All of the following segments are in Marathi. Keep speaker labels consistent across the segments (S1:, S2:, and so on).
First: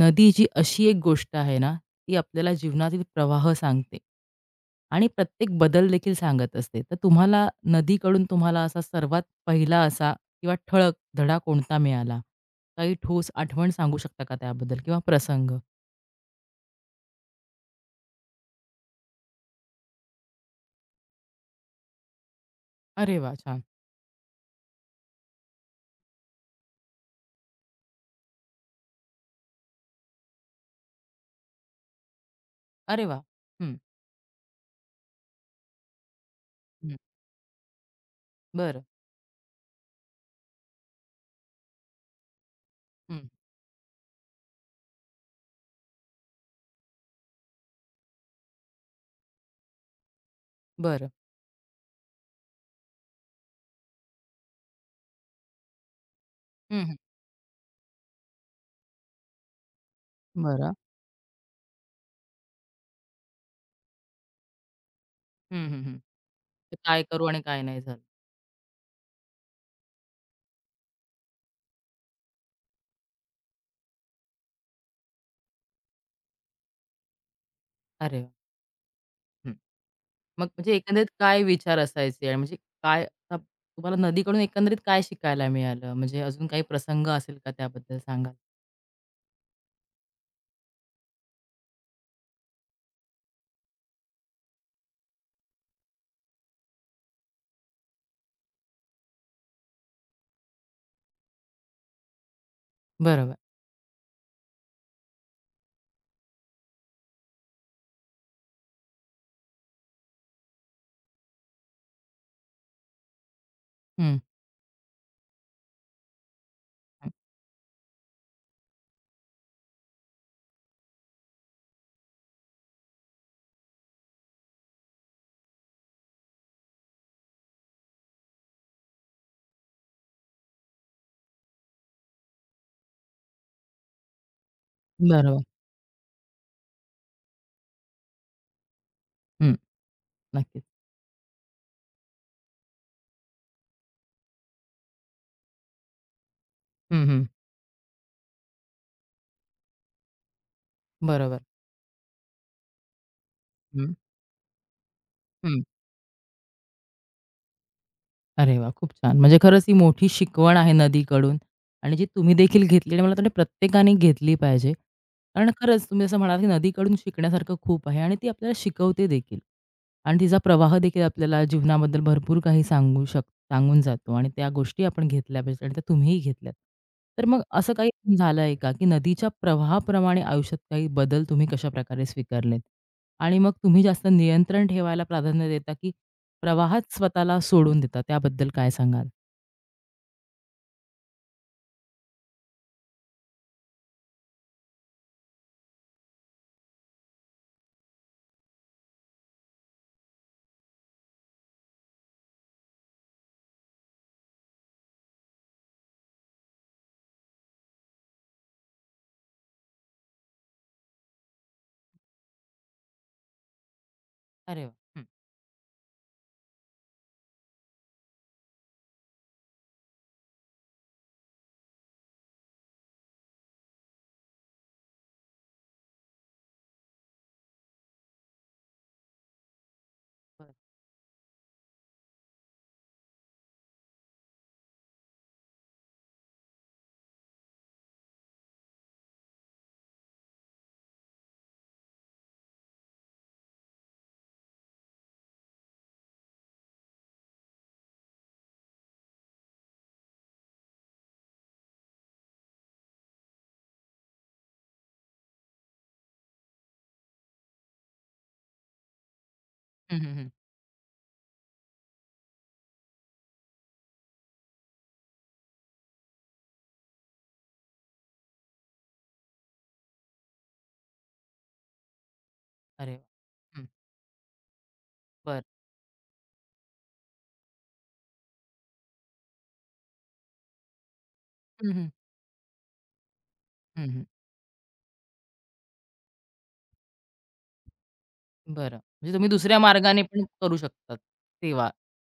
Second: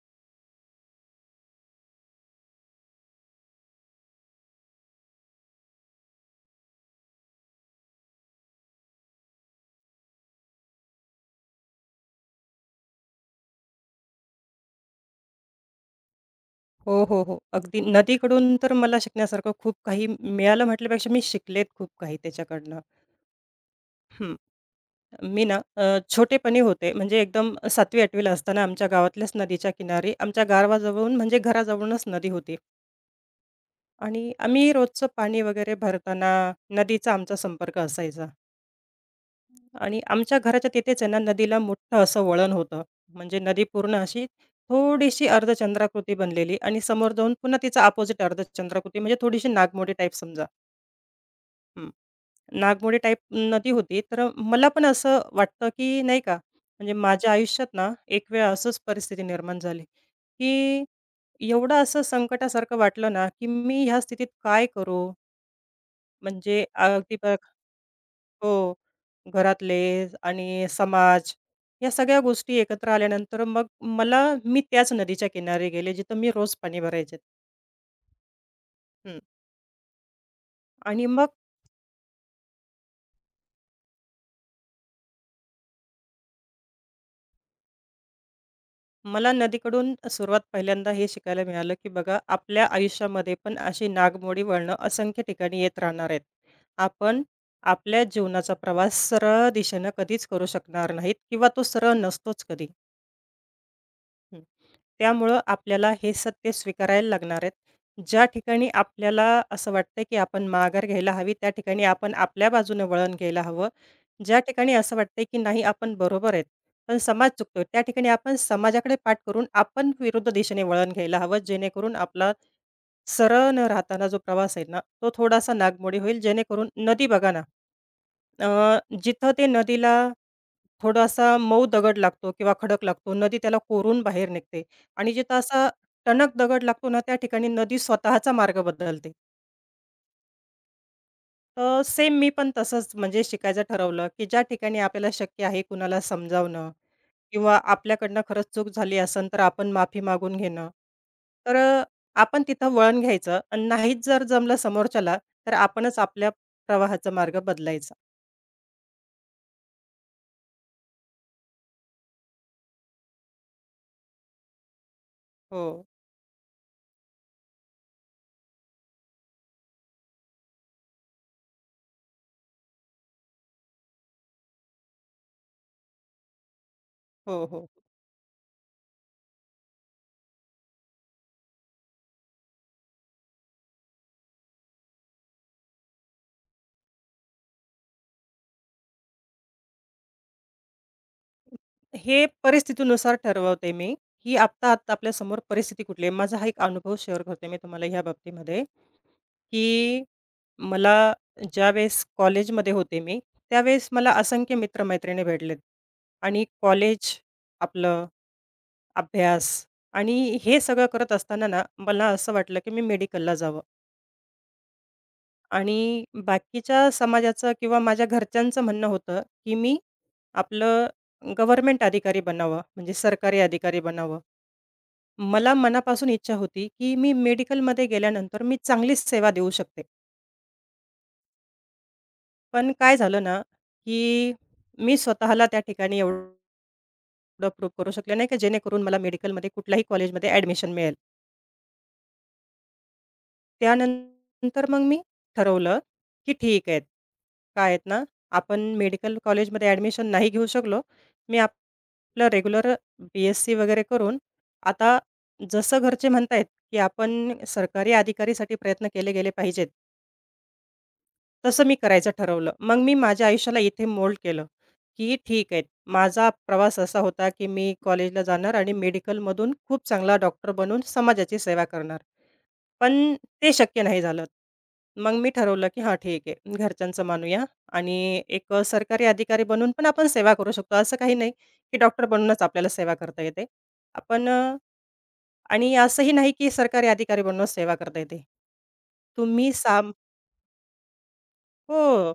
S1: नदी जी अशी एक गोष्ट आहे ना, ती आपल्याला जीवनातील प्रवाह सांगते आणि प्रत्येक बदल देखील सांगत असते. तर तुम्हाला नदीकडून असा सर्वात पहिला असा किंवा ठळक धडा कोणता मिळाला? काही ठोस आठवण सांगू शकता का त्याबद्दल किंवा प्रसंग?
S2: हो, हो, हो. अगदी नदीकडून तर मला शिकण्यासारखं खूप काही मिळालं म्हटल्यापेक्षा मी शिकलेत खूप काही त्याच्याकडनं.
S1: अरे वाह! छान.
S2: हं. मी ना छोटेपणी होते म्हणजे एकदम 7वी-8वी असताना आमच्या गावातल्याच नदीच्या किनारी आमच्या गावाजवळून म्हणजे घराजवळूनच नदी होती
S1: अरे वाह! हं,
S2: आणि आम्ही रोजचं पाणी वगैरे भरताना
S1: हं.
S2: नदीचा आमचा संपर्क असायचा
S1: बरं.
S2: आणि आमच्या घराच्या तिथेच आहे ना नदीला मोठं असं वळण होतं.
S1: हं.
S2: म्हणजे नदी पूर्ण अशी थोडीशी अर्धचंद्राकृती बनलेली आणि समोर जाऊन पुन्हा तिचा अपोझिट अर्धचंद्राकृती म्हणजे थोडीशी नागमोडी टाइप समजा.
S1: बरं.
S2: हं. नागमोडी टाइप नदी होती. तर मला पण असं वाटतं, की नाही का,
S1: हं,
S2: म्हणजे
S1: हं.
S2: माझ्या आयुष्यात ना, एक वेळ असंच परिस्थिती निर्माण झाली,
S1: बरं.
S2: की एवढं असं संकटासारखं वाटलं ना, की मी ह्या स्थितीत काय करू?
S1: हं, हं, हं.
S2: म्हणजे
S1: तर काय
S2: अगदी
S1: करू
S2: बघ
S1: आणि काय नाही झालं?
S2: हो, घरातले आणि समाज या सगळ्या गोष्टी एकत्र आल्यानंतर मग मला मी त्याच नदीच्या किनारी गेले, जिथं मी रोज पाणी भरायचे.
S1: अरे वाह!
S2: हं.
S1: हं. मग म्हणजे एकंदरीत
S2: आणि मग
S1: काय विचार असायचे आणि म्हणजे काय तुम्हाला नदीकडून एकंदरीत काय शिकायला मिळालं? म्हणजे अजून काही प्रसंग असेल का त्याबद्दल सांगाल?
S2: मला नदीकडून सुरुवात पहिल्यांदा हे शिकायला मिळालं, की बघा आपल्या आयुष्यामध्ये पण अशी नागमोडी वळणं असंख्य ठिकाणी येत राहणार आहेत. आपण आपल्या जीवनाचा प्रवास सरळ दिशेनं कधीच करू शकणार नाहीत किंवा तो सरळ नसतोच कधी.
S1: बरोबर.
S2: हं. त्यामुळं आपल्याला हे सत्य स्वीकारायला लागणार आहेत. ज्या ठिकाणी आपल्याला असं वाटतं, की आपण माघार घ्यायला हवी, त्या ठिकाणी आपण आपल्या बाजूनं वळण घ्यायला हवं.
S1: हं,
S2: ज्या ठिकाणी असं वाटतंय, की नाही आपण बरोबर आहेत, पण
S1: हं.
S2: समाज चुकतोय, त्या ठिकाणी आपण समाजाकडे पाठ करून आपण विरुद्ध दिशेने वळण घ्यायला हवं. जेणेकरून आपला सरळ न राहताना जो प्रवास आहे ना, तो थोडासा नागमोडी होईल. जेणेकरून नदी बघा ना, अ, जिथं ते नदीला थोडासा मऊ दगड लागतो किंवा खडक लागतो. नदी त्याला कोरून बाहेर निघते आणि जिथं
S1: बरोबर.
S2: असा टणक दगड लागतो ना, त्या ठिकाणी नदी स्वतःचा मार्ग बदलते.
S1: हं. नक्कीच.
S2: तर सेम मी पण तसंच म्हणजे शिकायचं ठरवलं, की ज्या ठिकाणी आपल्याला शक्य आहे कुणाला समजावणं
S1: हं, हं.
S2: किंवा आपल्याकडनं खरंच चूक झाली असेल, तर आपण माफी मागून घेणं.
S1: बरोबर.
S2: तर आपण तिथं वळण घ्यायचं आणि
S1: हं,
S2: नाहीच जर जमलं समोरच्याला, तर
S1: हं.
S2: आपणच आपल्या प्रवाहाचा मार्ग बदलायचा.
S1: अरे वाह! खूप छान. म्हणजे खरंच ही मोठी शिकवण आहे नदीकडून आणि जी तुम्ही देखील घेतली आणि मला वाटतं प्रत्येकाने घेतली पाहिजे. कारण
S2: हो.
S1: खरंच तुम्ही असं म्हणालात की नदीकडून शिकण्यासारखं खूप आहे आणि ती आपल्याला शिकवते देखील. आणि तिचा प्रवाह देखील आपल्याला जीवनाबद्दल भरपूर काही सांगून जातो आणि त्या गोष्टी आपण घेतल्या पाहिजेत आणि त्या तुम्हीही घेतल्यात. तर मग
S2: हो, हो.
S1: असं काही झालंय का, की नदीच्या प्रवाहाप्रमाणे आयुष्यात काही बदल तुम्ही कशाप्रकारे स्वीकारलेत? आणि मग तुम्ही जास्त नियंत्रण ठेवायला प्राधान्य देता की प्रवाहात स्वतःला सोडून देतात, त्याबद्दल काय सांगाल?
S2: हे परिस्थितीनुसार ठरवते मी, की आत्ता, आत्ता आपल्यासमोर परिस्थिती कुठली आहे. माझा हा एक अनुभव शेअर करते मी तुम्हाला ह्या बाबतीमध्ये, की मला ज्यावेळेस कॉलेजमध्ये होते मी, त्यावेळेस मला असंख्य मित्र भेटलेत आणि कॉलेज, आपलं अभ्यास आणि हे सगळं करत असताना ना, मला असं वाटलं की मी मेडिकलला जावं
S1: अरे वाह! हं,
S2: आणि बाकीच्या समाजाचं किंवा माझ्या घरच्यांचं म्हणणं होतं, की मी आपलं गव्हर्नमेंट अधिकारी बनावं, म्हणजे सरकारी अधिकारी बनावं. मला मनापासून इच्छा होती, की मी मेडिकलमध्ये गेल्यानंतर मी चांगलीच सेवा देऊ शकते.
S1: बरं.
S2: पण काय झालं ना, की मी स्वतःला त्या ठिकाणी एवढं प्रूव्ह करू शकले नाही, की जेणेकरून मला मेडिकलमध्ये कुठल्याही कॉलेजमध्ये ॲडमिशन मिळेल. त्यानंतर मग मी ठरवलं, की ठीक आहे, काय आहेत ना, आपण मेडिकल कॉलेजमध्ये ॲडमिशन नाही घेऊ शकलो. मी आप- आपलं रेग्युलर बी-एस-सी वगैरे करून आता जसं घरचे म्हणतायत, की आपण सरकारी अधिकारीसाठी प्रयत्न केले गेले पाहिजेत.
S1: हं, हं, हं.
S2: तसं मी करायचं ठरवलं. मग मी माझ्या आयुष्याला इथे मोल्ड केलं, की ठीक आहे. माझा प्रवास असा होता, की मी कॉलेजला जाणार आणि मेडिकलमधून खूप चांगला डॉक्टर बनून समाजाची सेवा करणार.
S1: अरे
S2: पण ते
S1: वाह! हं,
S2: शक्य नाही झालं. मग मी
S1: बरं.
S2: ठरवलं, की हां, ठीक आहे. घरच्यांचं मानूया आणि एक सरकारी अधिकारी बनून पण आपण सेवा करू शकतो. असं काही नाही,
S1: हं,
S2: की
S1: हं.
S2: डॉक्टर बनूनच आपल्याला सेवा करता येते.
S1: हं, हं.
S2: आपण आणि असंही नाही, की सरकारी अधिकारी बनूनच सेवा करता येते.
S1: बरं. म्हणजे तुम्ही
S2: तुम्ही
S1: दुसऱ्या
S2: साम
S1: मार्गाने पण करू शकतात सेवा.
S2: हो.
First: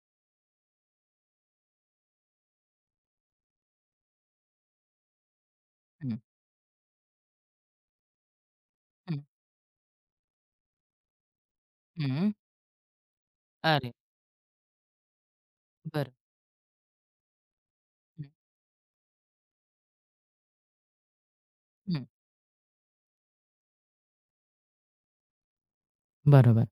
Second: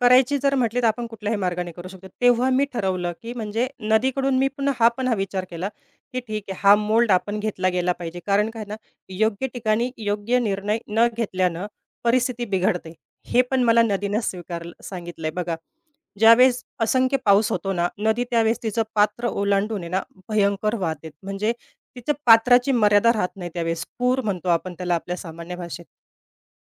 S2: करायची जर म्हटली तर आपण कुठल्याही मार्गाने करू शकतो. तेव्हा मी ठरवलं, की म्हणजे नदीकडून मी पुन्हा हा विचार केला,
S1: हं,
S2: की ठीक आहे हा मोल्ड आपण घेतला गेला पाहिजे. कारण काय ना,
S1: हं,
S2: योग्य ठिकाणी योग्य निर्णय न घेतल्यानं
S1: हं.
S2: परिस्थिती बिघडते. हे पण मला
S1: अरे
S2: नदीनं स्वीकारलं सांगितलंय बघा.
S1: बरं.
S2: ज्यावेळेस असंख्य पाऊस होतो ना, नदी
S1: हं,
S2: त्यावेळेस तिचं पात्र ओलांडून आहे ना, भयंकर वाहते. म्हणजे
S1: हं.
S2: तिच्या पात्राची मर्यादा राहत नाही त्यावेळेस. पूर म्हणतो आपण त्याला आपल्या सामान्य भाषेत.
S1: बरोबर.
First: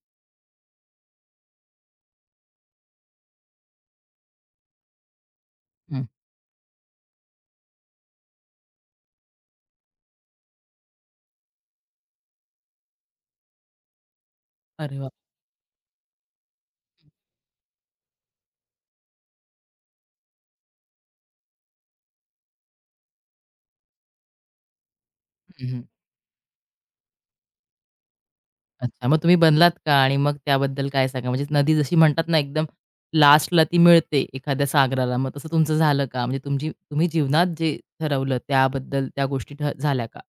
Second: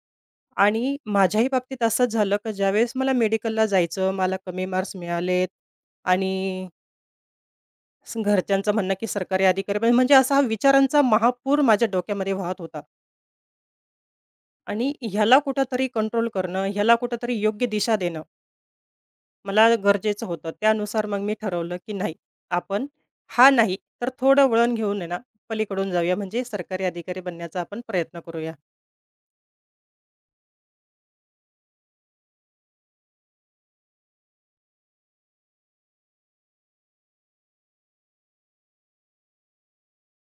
S2: आणि माझ्याही बाबतीत असंच झालं, की ज्यावेळेस मला मेडिकलला जायचं, मला कमी मार्क्स मिळालेत
S1: हं.
S2: आणि घरच्यांचं म्हणणं, की सरकारी अधिकारी पाहिजे, म्हणजे असा हा विचारांचा महापूर माझ्या डोक्यामध्ये वाहत होता आणि
S1: अरे वाह!
S2: ह्याला कुठेतरी कंट्रोल करणं, ह्याला कुठेतरी योग्य दिशा देणं मला गरजेचं होतं. त्यानुसार मग मी ठरवलं, की नाही आपण हा नाही, तर थोडं वळण घेऊन आहे ना,
S1: हं, हं.
S2: पलीकडून जाऊया म्हणजे सरकारी अधिकारी बनण्याचा आपण प्रयत्न करूया.
S1: अच्छा, मग तुम्ही बनलात का? आणि मग त्याबद्दल काय सांगा? म्हणजे नदी जशी म्हणतात ना, एकदम लास्टला ती मिळते एखाद्या सागराला, मग तसं तुमचं झालं का? म्हणजे तुमची तुम्ही जीवनात जे ठरवलं त्याबद्दल त्या गोष्टी झाल्या का?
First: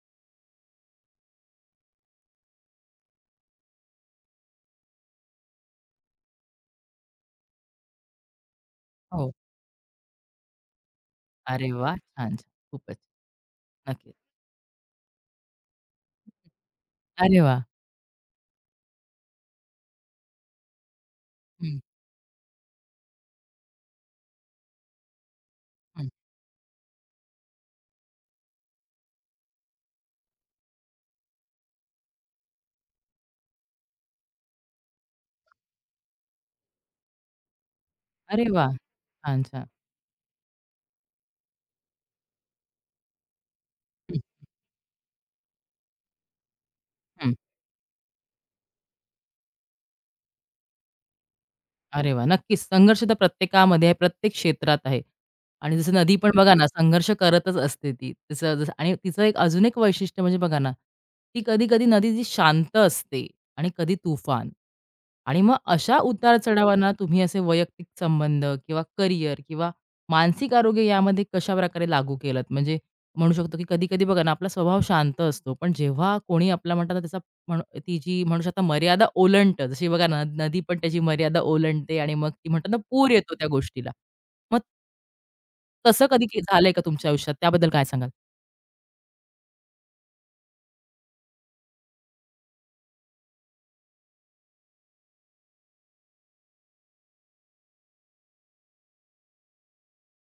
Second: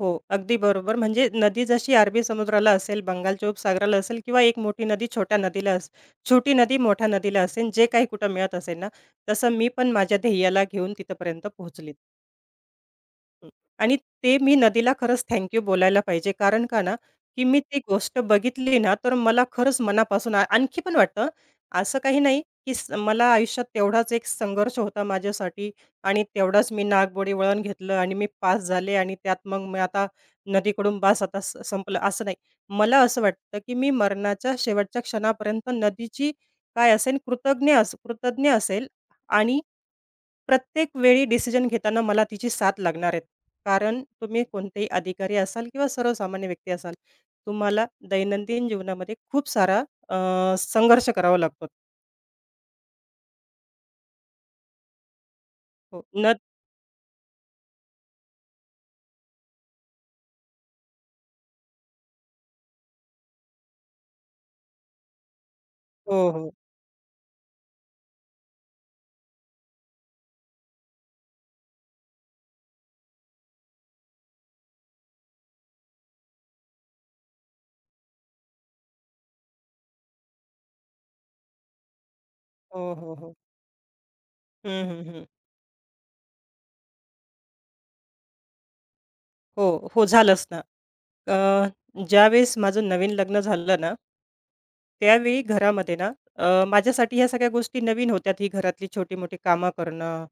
S2: हो, अगदी बरोबर. म्हणजे नदी जशी अरबी समुद्राला असेल, बंगालच्या उपसागराला असेल किंवा एक मोठी नदी छोट्या नदीला अस छोटी नदी मोठ्या नदीला असेल, जे काही कुठं मिळत असेल ना,
S1: हो.
S2: तसं मी पण माझ्या ध्येयाला घेऊन तिथपर्यंत
S1: अरे
S2: पोहोचली.
S1: वाह! छान, छान. खूपच.
S2: हं. आणि
S1: नक्कीच.
S2: ते मी नदीला खरंच थँक बोलायला पाहिजे. कारण का ना,
S1: अरे
S2: की मी
S1: वाह!
S2: ती गोष्ट बघितली ना, तर मला खरंच मनापासून आणखी पण वाटतं.
S1: हं,
S2: असं काही नाही, की मला आयुष्यात तेवढाच एक संघर्ष होता माझ्यासाठी
S1: हं.
S2: आणि तेवढाच मी नागबोळे वळण घेतलं आणि मी पास झाले आणि त्यात मग मी आता नदीकडून बास आता संपलं असं नाही. मला असं वाटतं, की मी मरणाच्या शेवटच्या क्षणापर्यंत नदीची काय असेल
S1: अरे
S2: कृतज्ञ
S1: वाह!
S2: असेल
S1: छान,
S2: आणि
S1: छान.
S2: प्रत्येक वेळी डिसिजन घेताना मला तिची साथ लागणार आहे. कारण
S1: हं,
S2: तुम्ही कोणतेही अधिकारी असाल किंवा सर्वसामान्य व्यक्ती असाल,
S1: हं.
S2: तुम्हाला दैनंदिन जीवनामध्ये खूप सारा संघर्ष करावा लागतो.
S1: अरे वाह! नक्कीच. संघर्ष तर प्रत्येकामध्ये आहे, प्रत्येक क्षेत्रात आहे. आणि जसं
S2: हो,
S1: नदी पण
S2: न
S1: बघा ना, संघर्ष करतच असते ती. तसं जसं आणि तिचं एक अजून एक वैशिष्ट्य म्हणजे बघा ना, ती कधी-कधी नदी जी शांत असते आणि कधी तुफान. आणि मग अशा
S2: हो, हो.
S1: उतार-चढावांना तुम्ही असे वैयक्तिक संबंध किंवा करिअर किंवा मानसिक आरोग्य यामध्ये कशाप्रकारे लागू केलत? म्हणजे म्हणू शकतो, की कधी-कधी बघा ना, आपला स्वभाव शांत असतो, पण जेव्हा कोणी आपला म्हणतात ना, त्याचा म्हणू ती जी म्हणू शकता मर्यादा ओलांडतं. जशी बघा ना, नदी पण त्याची मर्यादा ओलांडते आणि मग ती म्हणतात ना,
S2: हो,
S1: पूर
S2: हो,
S1: येतो
S2: हो.
S1: त्या गोष्टीला. मग
S2: हं, हं, हं.
S1: तसं कधी झालंय का तुमच्या आयुष्यात? त्याबद्दल काय सांगाल?
S2: हो, हो, झालंच ना. अ, ज्यावेळेस माझं नवीन लग्न झालं ना त्यावेळी घरामध्ये ना माझ्यासाठी ह्या सगळ्या गोष्टी नवीन होत्या, ही घरातली छोटी-मोठी कामं करणं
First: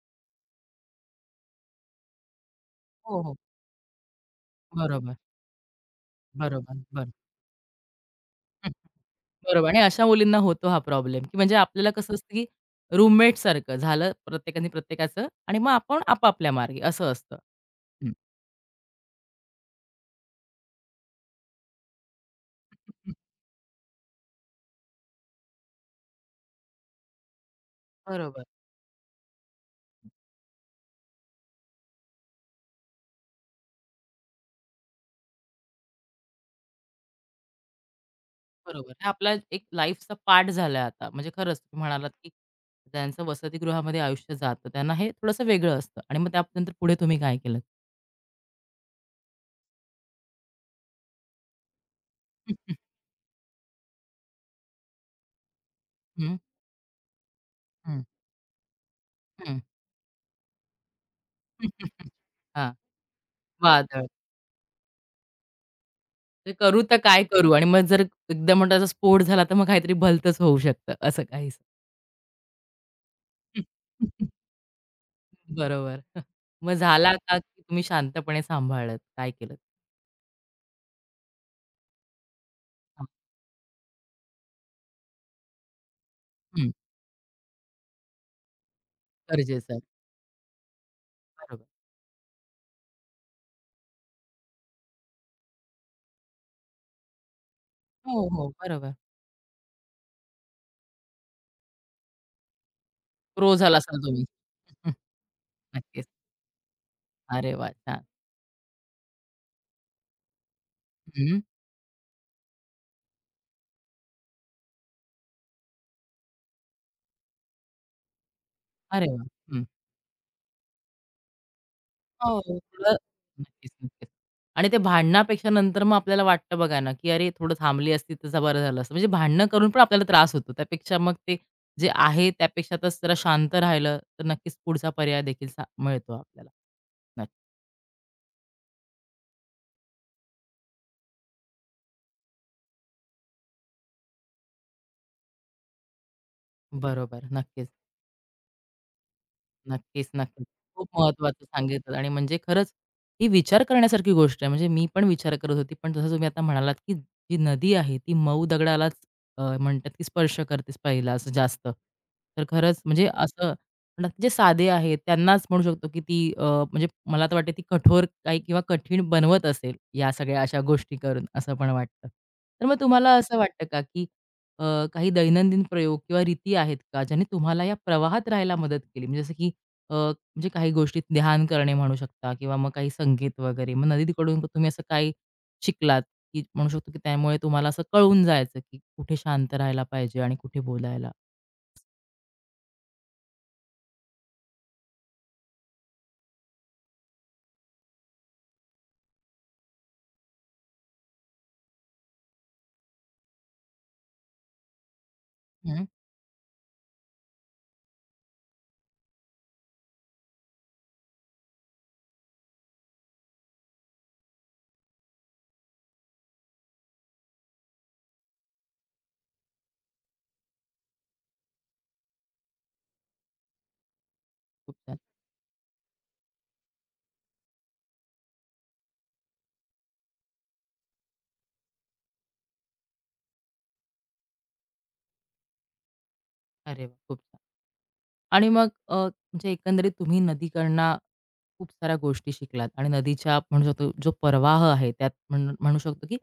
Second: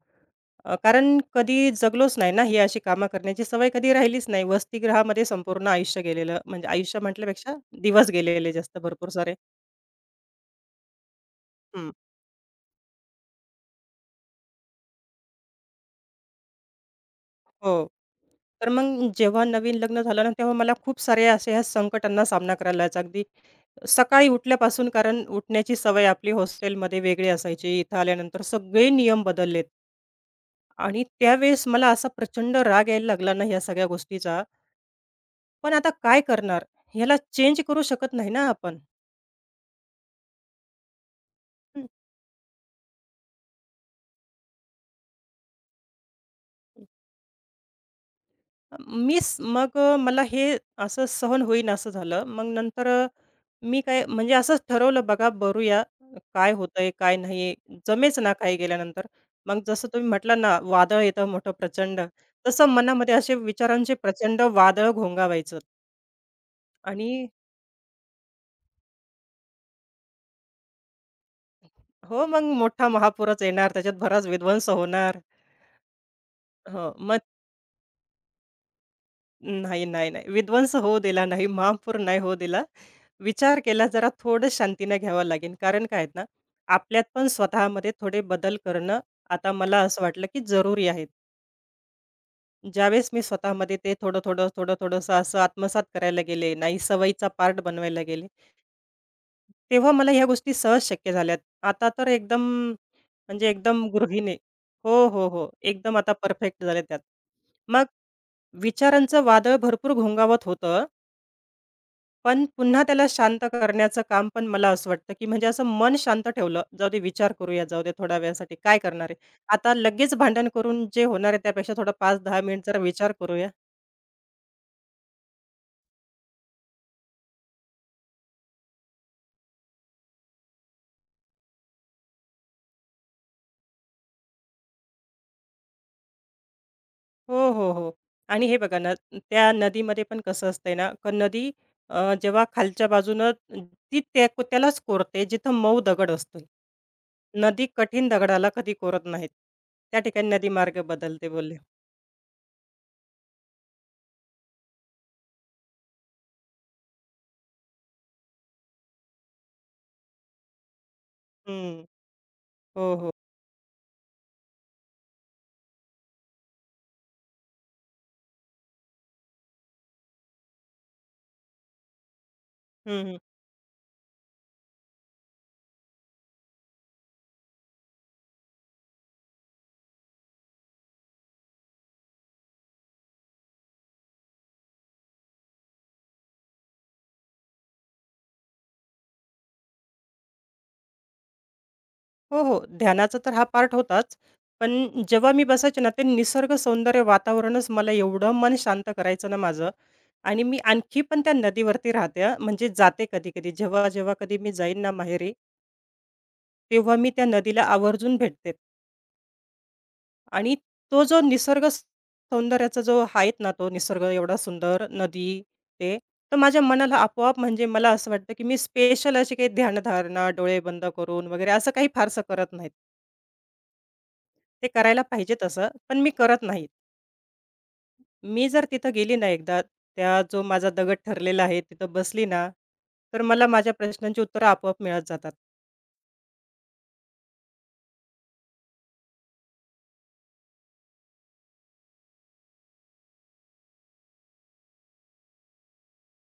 S2: कारण कधी जगलोच नाही ना, ही अशी कामं
S1: हो, हो.
S2: करण्याची सवय कधी राहिलीच नाही.
S1: बरोबर,
S2: वसतिगृहामध्ये संपूर्ण आयुष्य गेलेलं, म्हणजे
S1: बरोबर,
S2: आयुष्य
S1: बरं.
S2: म्हटल्यापेक्षा दिवस गेलेले
S1: हं,
S2: जास्त भरपूर सारे.
S1: बरोबर आणि अशा मुलींना होतो हा प्रॉब्लेम, की म्हणजे आपल्याला
S2: हं.
S1: कसं असतं, की रूममेटसारखं झालं प्रत्येकाने प्रत्येकाचं आणि मग आपण आपापल्या मार्गी असं असतं.
S2: हो.
S1: हं,
S2: तर मग जेव्हा नवीन लग्न झालं ना, तेव्हा मला खूप सारे अशा ह्या संकटांना सामना करायला लागायचा.
S1: हं.
S2: अगदी सकाळी उठल्यापासून कारण उठण्याची सवय आपली हॉस्टेलमध्ये वेगळी असायची. इथं आल्यानंतर
S1: बरोबर.
S2: सगळे नियम बदललेत आणि त्यावेळेस मला असा प्रचंड राग यायला लागला ना, ह्या सगळ्या गोष्टीचा. पण आता काय करणार? ह्याला चेंज करू शकत नाही ना आपण.
S1: बरोबर. हे आपला एक लाईफचा पार्ट झालाय आता. म्हणजे खरंच तुम्ही
S2: हं.
S1: म्हणालात, की ज्यांचं वसतिगृहामध्ये आयुष्य जातं, त्यांना हे थोडंसं वेगळं असतं आणि मग त्यानंतर पुढे तुम्ही काय केलंत?
S2: मीच मग मला हे असं सहन होईन असं झालं. मग नंतर मी काय म्हणजे असंच ठरवलं बघा बघूया
S1: हं, हं.
S2: काय होतंय, काय नाही. जमेच ना काही गेल्यानंतर.
S1: हं. हां,
S2: मग जसं तुम्ही म्हटलं ना वादळ येतं मोठं प्रचंड, तसं मनामध्ये असे विचारांचे
S1: वादळ.
S2: प्रचंड वादळ घोंगावायचं
S1: ते करू तर
S2: आणि
S1: काय करू? आणि मग जर एकदम म्हणतात स्फोट झाला, तर मग काहीतरी भलतंच होऊ शकतं, असं काहीसं.
S2: हो, मग मोठा महापूरच येणार, त्याच्यात बराच विध्वंस होणार.
S1: बरोबर. मग
S2: हो.
S1: झाला का, की तुम्ही शांतपणे सांभाळलत? काय केलंत?
S2: नाही, नाही, नाही. विध्वंस होऊ दिला नाही, महापूर नाही होऊ दिला.
S1: हां,
S2: विचार केला जरा थोडं शांतीने घ्यावं लागेल. कारण काय आहेत ना,
S1: हं.
S2: आपल्यात पण स्वतःमध्ये थोडे बदल करणं आता
S1: गरजेचं
S2: मला
S1: आहे.
S2: असं वाटलं, की जरुरी आहे.
S1: बरोबर.
S2: ज्यावेळेस मी स्वतःमध्ये ते थोडं-थोडं, थोडं-थोडंसं असं आत्मसात करायला गेले, नाही सवयीचा पार्ट बनवायला
S1: हो,
S2: गेले,
S1: हो. बरोबर.
S2: तेव्हा मला ह्या गोष्टी सहज शक्य झाल्यात. आता तर एकदम म्हणजे
S1: क्रो झाला
S2: एकदम
S1: असाल तुम्ही.
S2: गृहिणी हो, हो, हो. एकदम
S1: नक्कीच.
S2: आता परफेक्ट झाले त्यात.
S1: अरे वाह!
S2: मग
S1: छान.
S2: विचारांचं वादळ भरपूर घोंगावत होतं.
S1: हं.
S2: पण पुन्हा त्याला शांत करण्याचं काम पण मला असं वाटतं, की म्हणजे असं मन शांत ठेवलं, जाऊ दे विचार करूया, जाऊ दे थोड्या वेळासाठी काय
S1: अरे
S2: करणार आहे?
S1: वाह! हं.
S2: आता लगेच भांडण करून जे होणार आहे त्यापेक्षा थोडा 5
S1: हो.
S2: दहा मिनिट जरा
S1: थोडं
S2: विचार करूया.
S1: नक्कीच, नक्कीच. आणि ते भांडणापेक्षा नंतर मग आपल्याला वाटतं बघा ना, की "अरे, थोडं थांबली असती तर बरं झालं असतं." म्हणजे भांडणं करून पण आपल्याला त्रास होतो. त्यापेक्षा मग ते जे आहे त्यापेक्षा तर जरा शांत राहिलं तर नक्कीच पुढचा पर्याय देखील मिळतो आपल्याला. नक्की.
S2: हो, हो, हो. आणि हे बघा ना, त्या नदीमध्ये पण कसं असतंय ना, का नदी जेव्हा खालच्या बाजूनं ती त्यालाच कोरते जिथं मऊ दगड असतो.
S1: बरोबर.
S2: नदी
S1: नक्कीच.
S2: कठीण दगडाला कधी कोरत नाहीत. त्या
S1: नक्कीच,
S2: ठिकाणी
S1: नक्कीच.
S2: नदी मार्ग
S1: खूप
S2: बदलते
S1: महत्त्वाचं
S2: बोलले.
S1: सांगितलं आणि म्हणजे खरंच ही विचार करण्यासारखी गोष्ट आहे. म्हणजे मी पण विचार करत होती, पण जसं तुम्ही आता म्हणालात, की जी नदी आहे ती मऊ दगडालाच म्हणतात, की स्पर्श करतेच पहिला असं जास्त.
S2: हं.
S1: तर खरंच
S2: हो,
S1: म्हणजे
S2: हो.
S1: असं म्हणतात, की जे साधे आहेत त्यांनाच म्हणू शकतो, की ती म्हणजे मला तर वाटते ती कठोर काही किंवा कठीण बनवत असेल या सगळ्या अशा गोष्टी करून, असं पण वाटतं. तर मग तुम्हाला
S2: हं,
S1: असं वाटतं का, की अ, काही दैनंदिन प्रयोग किंवा रीती आहेत का, ज्याने तुम्हाला या प्रवाहात राहायला मदत केली? म्हणजे जसं की म्हणजे काही गोष्टीत ध्यान करणे म्हणू शकता किंवा मग काही संगीत वगैरे. मग नदीकडून तुम्ही असं काही शिकलात, की म्हणू शकतो, की त्यामुळे तुम्हाला असं कळून जायचं, की कुठे शांत राहायला पाहिजे आणि कुठे बोलायला?
S2: हो, हो. ध्यानाचा तर हा पार्ट होताच. पण जेव्हा मी बसायचे ना, ते निसर्ग सौंदर्य वातावरणच मला एवढं मन शांत करायचं ना माझं आणि मी आणखी पण त्या नदीवरती राहते हां. म्हणजे जाते कधी-कधी. जेव्हा-जेव्हा कधी मी जाईन ना माहेरी,
S1: हं.
S2: तेव्हा मी त्या नदीला आवर्जून भेटते आणि तो जो सौंदर्याचा जो आहेत ना, तो निसर्ग एवढा सुंदर, नदी ते, तर माझ्या मनाला आपोआप म्हणजे मला असं वाटतं, की मी स्पेशल अशी काही ध्यानधारणा, डोळे बंद करून वगैरे असं काही फारसं करत नाहीत. ते
S1: खूप छान.
S2: करायला पाहिजे तसं, पण मी करत नाही. मी जर तिथं गेली ना एकदा, त्या जो माझा दगड ठरलेला आहे तिथं बसली ना, तर मला माझ्या प्रश्नांची उत्तरं आपोआप मिळत जातात.
S1: अरे वाह! खूप छान. आणि मग म्हणजे एकंदरीत तुम्ही नदीकडनं खूप साऱ्या गोष्टी शिकलात आणि नदीच्या म्हणू शकतो जो प्रवाह आहे त्यात म्हणू शकतो की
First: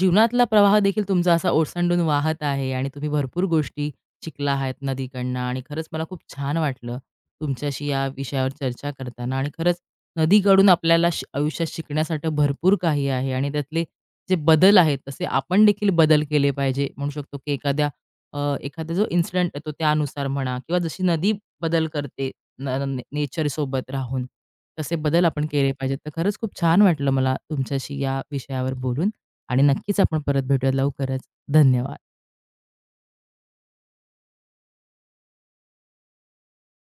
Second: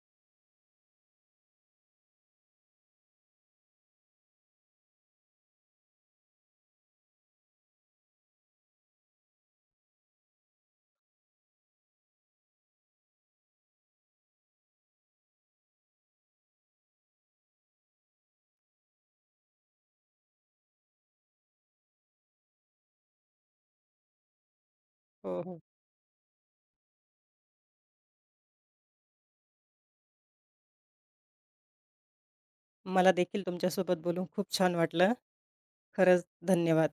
S1: जीवनातला प्रवाह देखील तुमचा असा ओसंडून वाहत आहे आणि तुम्ही भरपूर गोष्टी शिकला आहात नदीकडनं आणि खरंच मला खूप छान वाटलं तुमच्याशी या विषयावर चर्चा करताना आणि खरंच नदीकडून आपल्याला आयुष्यात शिकण्यासाठी भरपूर काही आहे आणि त्यातले जे बदल आहेत तसे आपण देखील बदल केले पाहिजे म्हणू शकतो की अ, एखादा जो इन्सिडेंट येतो त्यानुसार म्हणा किंवा जशी नदी बदल करते नेचरसोबत राहून. तसे बदल
S2: हो,
S1: आपण
S2: हो.
S1: केले पाहिजेत. तर खरंच खूप छान वाटलं मला तुमच्याशी या विषयावर बोलून आणि नक्कीच आपण परत भेटूया लवकरच. धन्यवाद.
S2: मला देखील तुमच्यासोबत बोलून खूप छान वाटलं. खरंच धन्यवाद.